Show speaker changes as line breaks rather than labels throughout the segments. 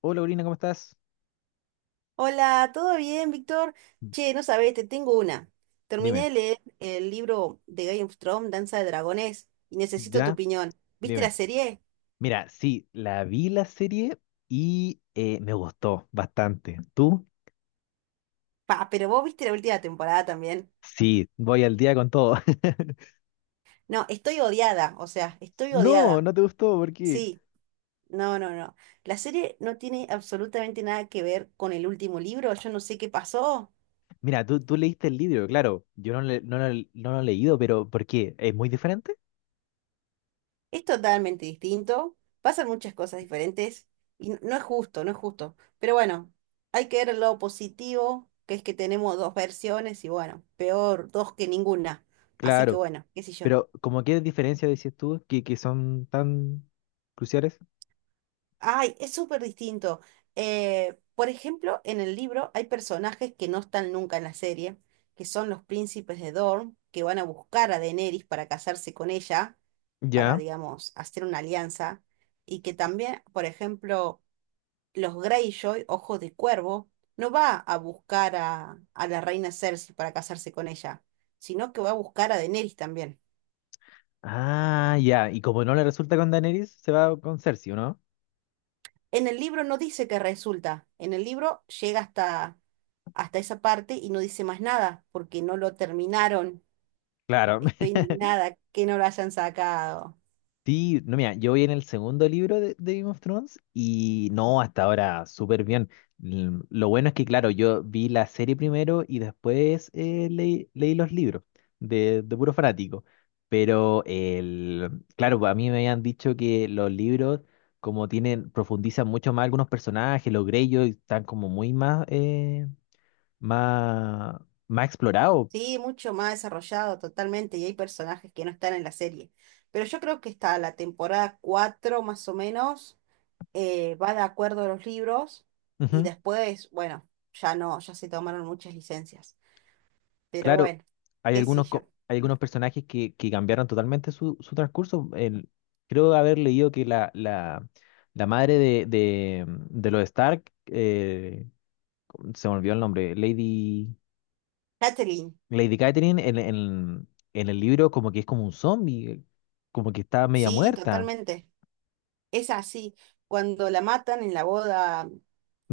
Hola, Corina, ¿cómo estás?
Hola, ¿todo bien, Víctor? Che, no sabés, te tengo una. Terminé
Dime,
de leer el libro de Game of Thrones, Danza de Dragones, y necesito tu
ya,
opinión. ¿Viste la
dime.
serie?
Mira, sí, la vi la serie y me gustó bastante. ¿Tú?
Pa, pero vos viste la última temporada también.
Sí, voy al día con todo.
No, estoy odiada, o sea, estoy
No,
odiada.
no te gustó, porque...
Sí, no, no, no. La serie no tiene absolutamente nada que ver con el último libro, yo no sé qué pasó.
Mira, tú leíste el libro, claro. Yo no, no, lo no lo he leído, pero ¿por qué? ¿Es muy diferente?
Es totalmente distinto, pasan muchas cosas diferentes y no es justo, no es justo. Pero bueno, hay que ver el lado positivo, que es que tenemos dos versiones y bueno, peor dos que ninguna. Así que
Claro,
bueno, qué sé yo.
pero ¿cómo qué diferencia decís tú que son tan cruciales?
Ay, es súper distinto. Por ejemplo, en el libro hay personajes que no están nunca en la serie, que son los príncipes de Dorne, que van a buscar a Daenerys para casarse con ella para,
Ya.
digamos, hacer una alianza. Y que también, por ejemplo, los Greyjoy, Ojos de Cuervo, no va a buscar a la reina Cersei para casarse con ella, sino que va a buscar a Daenerys también.
Ah, ya. Y como no le resulta con Daenerys, se va con Cersei, ¿o ¿no?
En el libro no dice que resulta, en el libro llega hasta esa parte y no dice más nada, porque no lo terminaron.
Claro.
Estoy indignada que no lo hayan sacado.
Sí, no, mira, yo voy en el segundo libro de Game of Thrones y no, hasta ahora súper bien. Lo bueno es que, claro, yo vi la serie primero y después leí los libros de puro fanático. Pero, claro, pues, a mí me habían dicho que los libros, como tienen, profundizan mucho más algunos personajes, los Greyjoy están como muy más, más, más explorados.
Sí, mucho más desarrollado totalmente y hay personajes que no están en la serie. Pero yo creo que está la temporada 4 más o menos va de acuerdo a los libros y después, bueno, ya no, ya se tomaron muchas licencias. Pero
Claro,
bueno,
hay
qué sé
algunos,
yo.
hay algunos personajes que cambiaron totalmente su, su transcurso. Creo haber leído que la madre de los Stark, se me olvidó el nombre, Lady,
Catherine,
Lady Catherine, en el libro como que es como un zombie, como que está media
sí,
muerta.
totalmente. Es así. Cuando la matan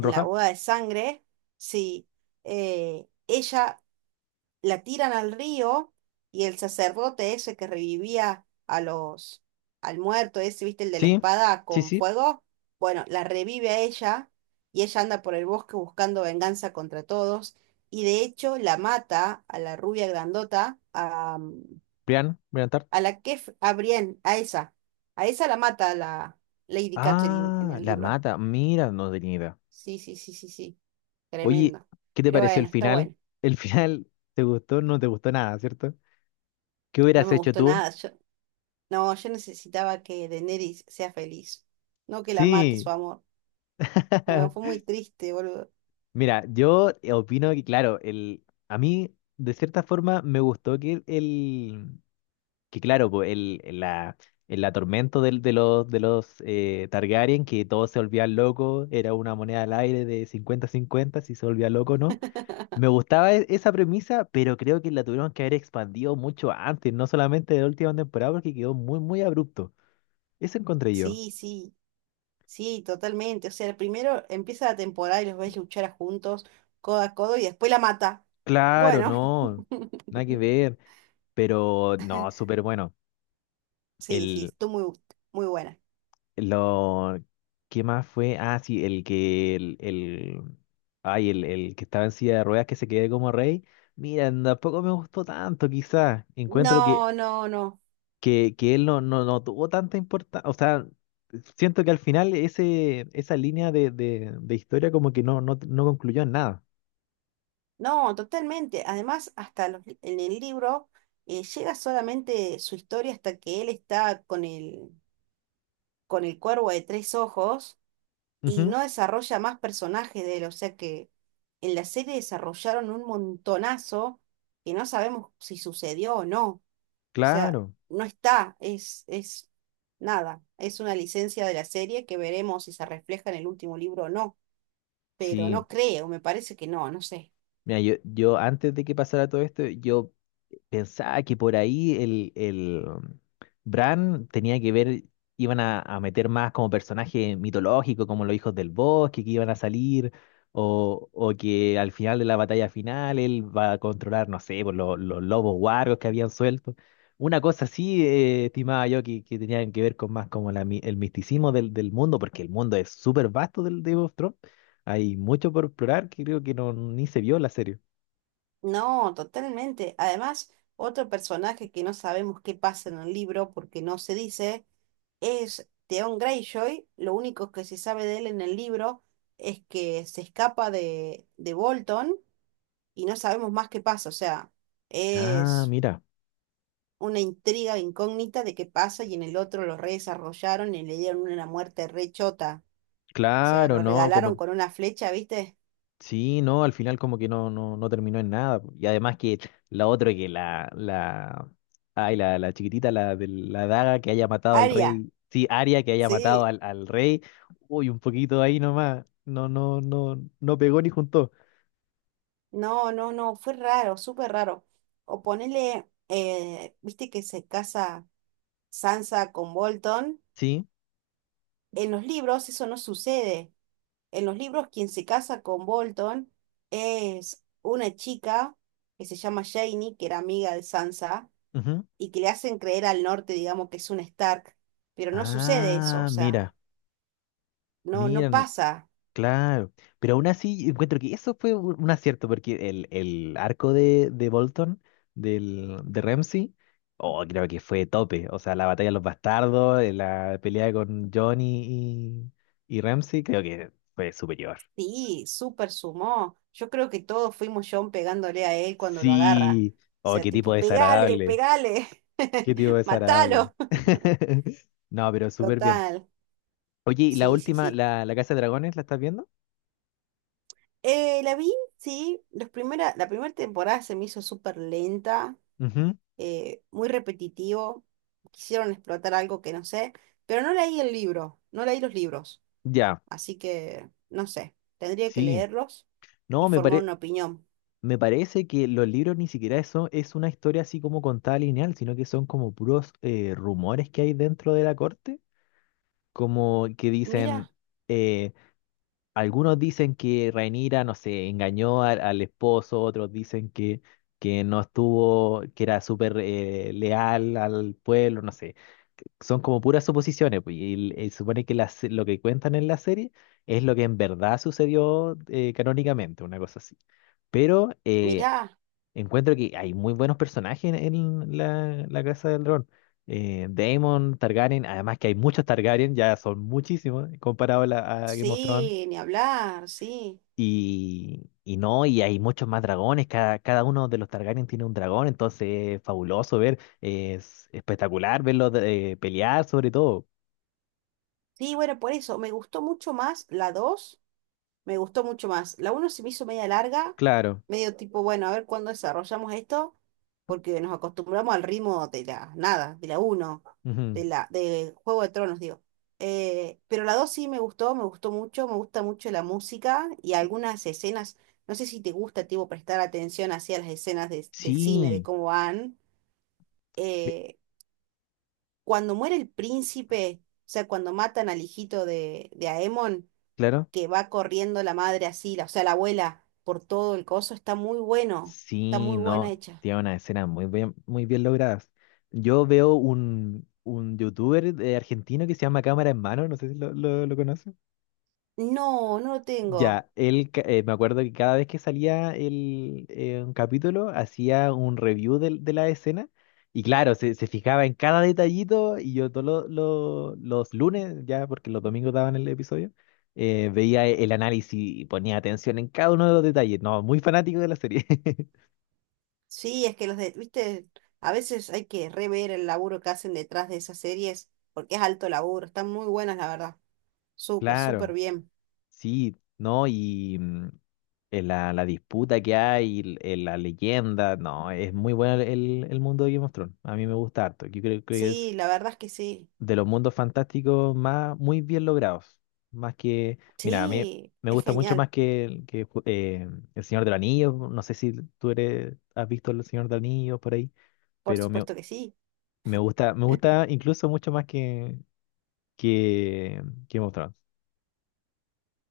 en la boda de sangre, sí, ella la tiran al río y el sacerdote ese que revivía al muerto ese, viste, el de la
Sí,
espada
sí,
con
sí.
fuego, bueno, la revive a ella y ella anda por el bosque buscando venganza contra todos y de hecho la mata a la rubia grandota,
Brian, Brian Tart.
a la que, f- a Brienne, a esa la mata la Lady Catherine en
Ah,
el
la
libro.
mata. Mira, no tenía idea.
Sí, sí, sí, sí, sí,
Oye,
tremendo.
¿qué te
Pero
pareció
bueno,
el
está
final?
bueno.
El final, ¿te gustó? No te gustó nada, ¿cierto? ¿Qué
No me
hubieras hecho
gustó
tú?
nada. No, yo necesitaba que Daenerys sea feliz, no que la mate su
Sí.
amor. No, fue muy triste, boludo.
Mira, yo opino que, claro, a mí, de cierta forma, me gustó que claro, pues, el atormento de de los Targaryen, que todos se volvían locos, era una moneda al aire de cincuenta-cincuenta si se volvía loco o no. Me gustaba esa premisa, pero creo que la tuvieron que haber expandido mucho antes, no solamente de la última temporada, porque quedó muy, muy abrupto. Eso encontré yo.
Sí, sí, sí, totalmente. O sea, primero empieza la temporada y los ves luchar juntos, codo a codo, y después la mata.
Claro,
Bueno,
no, nada que ver. Pero no, súper bueno.
sí, sí,
El,
estuvo muy, muy buena.
lo, ¿Qué más fue? Ah, sí, el que, el, ay, el que estaba en silla de ruedas que se quedó como rey. Mira, tampoco me gustó tanto, quizás. Encuentro
No, no, no.
que él no, no, no tuvo tanta importancia. O sea, siento que al final esa línea de historia como que no, no, no concluyó en nada.
No, totalmente. Además, hasta en el libro llega solamente su historia hasta que él está con el cuervo de tres ojos. Y
Ujú,
no desarrolla más personajes de él, o sea que en la serie desarrollaron un montonazo que no sabemos si sucedió o no. O sea,
claro,
no está, es nada, es una licencia de la serie que veremos si se refleja en el último libro o no, pero
sí.
no creo, me parece que no, no sé.
Mira, yo antes de que pasara todo esto, yo pensaba que por ahí Bran tenía que ver, iban a meter más como personaje mitológico, como los hijos del bosque que iban a salir, o que al final de la batalla final él va a controlar, no sé, por los lobos guargos que habían suelto. Una cosa así, estimaba yo, que tenían que ver con más como el misticismo del mundo, porque el mundo es súper vasto del Game of Thrones. Hay mucho por explorar que creo que no, ni se vio en la serie.
No, totalmente. Además, otro personaje que no sabemos qué pasa en el libro porque no se dice. Es Theon Greyjoy, lo único que se sabe de él en el libro es que se escapa de Bolton y no sabemos más qué pasa, o sea,
Ah,
es
mira,
una intriga incógnita de qué pasa y en el otro lo redesarrollaron y le dieron una muerte rechota, o sea,
claro,
lo
¿no? Como
regalaron con una flecha, ¿viste?
sí, no, al final como que no, no, no terminó en nada, po. Y además que la otra que la chiquitita, la de la daga que haya matado al
Aria,
rey, sí, Aria que haya matado
sí,
al rey, uy, un poquito ahí nomás, no, no, no, no pegó ni juntó.
no, no, no, fue raro, súper raro. O ponele, ¿viste que se casa Sansa con Bolton?
Sí,
En los libros eso no sucede. En los libros, quien se casa con Bolton es una chica que se llama Janie, que era amiga de Sansa,
ujú.
y que le hacen creer al norte, digamos, que es un Stark, pero no sucede eso, o
Ah,
sea,
mira,
no, no
mira, no,
pasa.
claro, pero aún así encuentro que eso fue un acierto, porque el arco de Bolton, de Ramsay, oh, creo que fue tope. O sea, la batalla de los bastardos, la pelea con Johnny y Ramsay, creo que fue superior.
Sí, súper sumó. Yo creo que todos fuimos John pegándole a él cuando lo agarra.
Sí,
O
oh,
sea,
qué tipo
tipo, pegale,
desagradable,
pegale,
qué tipo desagradable.
matalo.
No, pero súper bien.
Total,
Oye, ¿y la
sí, sí,
última,
sí.
la Casa de Dragones, la estás viendo?
La vi, sí, la primera temporada se me hizo súper lenta.
Ujú,
Muy repetitivo, quisieron explotar algo que no sé, pero no leí el libro, no leí los libros,
ya,
así que no sé, tendría que
sí.
leerlos y
No, me
formar
parece.
una opinión.
Me parece que los libros ni siquiera eso es una historia así como contada lineal, sino que son como puros rumores que hay dentro de la corte, como que dicen,
Mira,
eh, algunos dicen que Rhaenyra, no sé, engañó al esposo, otros dicen que no estuvo, que era súper leal al pueblo, no sé. Son como puras suposiciones, pues, y, supone que lo que cuentan en la serie es lo que en verdad sucedió canónicamente, una cosa así. Pero
mira
encuentro que hay muy buenos personajes en la Casa del Dragón. Daemon, Targaryen, además que hay muchos Targaryen, ya son muchísimos comparado a, la, a Game of Thrones.
sí, ni hablar, sí.
Y no, y hay muchos más dragones, cada uno de los Targaryen tiene un dragón, entonces es fabuloso ver, es espectacular verlos pelear sobre todo.
Sí, bueno, por eso me gustó mucho más la dos. Me gustó mucho más. La uno se me hizo media larga,
Claro.
medio tipo, bueno, a ver cuándo desarrollamos esto, porque nos acostumbramos al ritmo de la nada, de la uno
Ujú.
de Juego de Tronos, digo. Pero la 2 sí me gustó mucho, me gusta mucho la música y algunas escenas. No sé si te gusta, tipo, prestar atención hacia las escenas del cine, de
Sí,
cómo van.
ve-
Eh, Cuando muere el príncipe, o sea, cuando matan al hijito de Aemon
claro.
que va corriendo la madre así, o sea, la abuela, por todo el coso, está muy bueno, está
Sí,
muy buena
no,
hecha.
tiene una escena muy bien logradas. Yo veo un youtuber de argentino que se llama Cámara en Mano, no sé si lo conoce.
No, no lo tengo.
Ya, él, me acuerdo que cada vez que salía un capítulo, hacía un review la escena y claro, se fijaba en cada detallito y yo todos los lunes, ya porque los domingos daban el episodio, veía el análisis y ponía atención en cada uno de los detalles. No, muy fanático de la serie.
Sí, es que viste, a veces hay que rever el laburo que hacen detrás de esas series, porque es alto laburo, están muy buenas, la verdad. Súper, súper
Claro.
bien.
Sí, ¿no? Y la disputa que hay, la leyenda, no, es muy bueno el mundo de Game of Thrones. A mí me gusta harto. Yo creo que es
Sí, la verdad es que sí.
de los mundos fantásticos más, muy bien logrados. Más que, mira, a mí
Sí,
me
es
gusta mucho
genial,
más que, El Señor del Anillo. No sé si tú eres, has visto El Señor del Anillo por ahí,
por
pero
supuesto que sí.
me gusta incluso mucho más que Game of Thrones.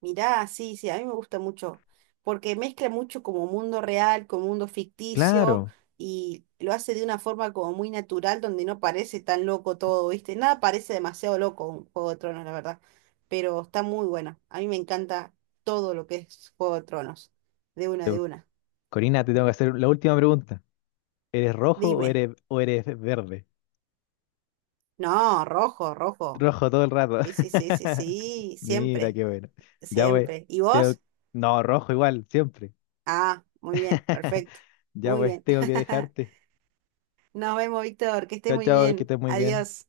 Mirá, sí, sí, a mí me gusta mucho, porque mezcla mucho como mundo real con mundo ficticio
Claro.
y lo hace de una forma como muy natural donde no parece tan loco todo, ¿viste? Nada parece demasiado loco un Juego de Tronos, la verdad, pero está muy buena. A mí me encanta todo lo que es Juego de Tronos, de una,
Te-
de una.
Corina, te tengo que hacer la última pregunta. ¿Eres rojo
Dime,
o eres verde?
no, rojo, rojo.
Rojo todo el rato.
Sí, sí, sí, sí, sí,
Mira,
siempre,
qué bueno. Ya pues,
siempre. ¿Y
tengo-
vos?
no, rojo igual, siempre.
Ah, muy bien, perfecto,
Ya
muy
pues,
bien.
tengo que dejarte.
Nos vemos, Víctor, que estés
Chao,
muy
chao, que
bien.
estés muy bien.
Adiós.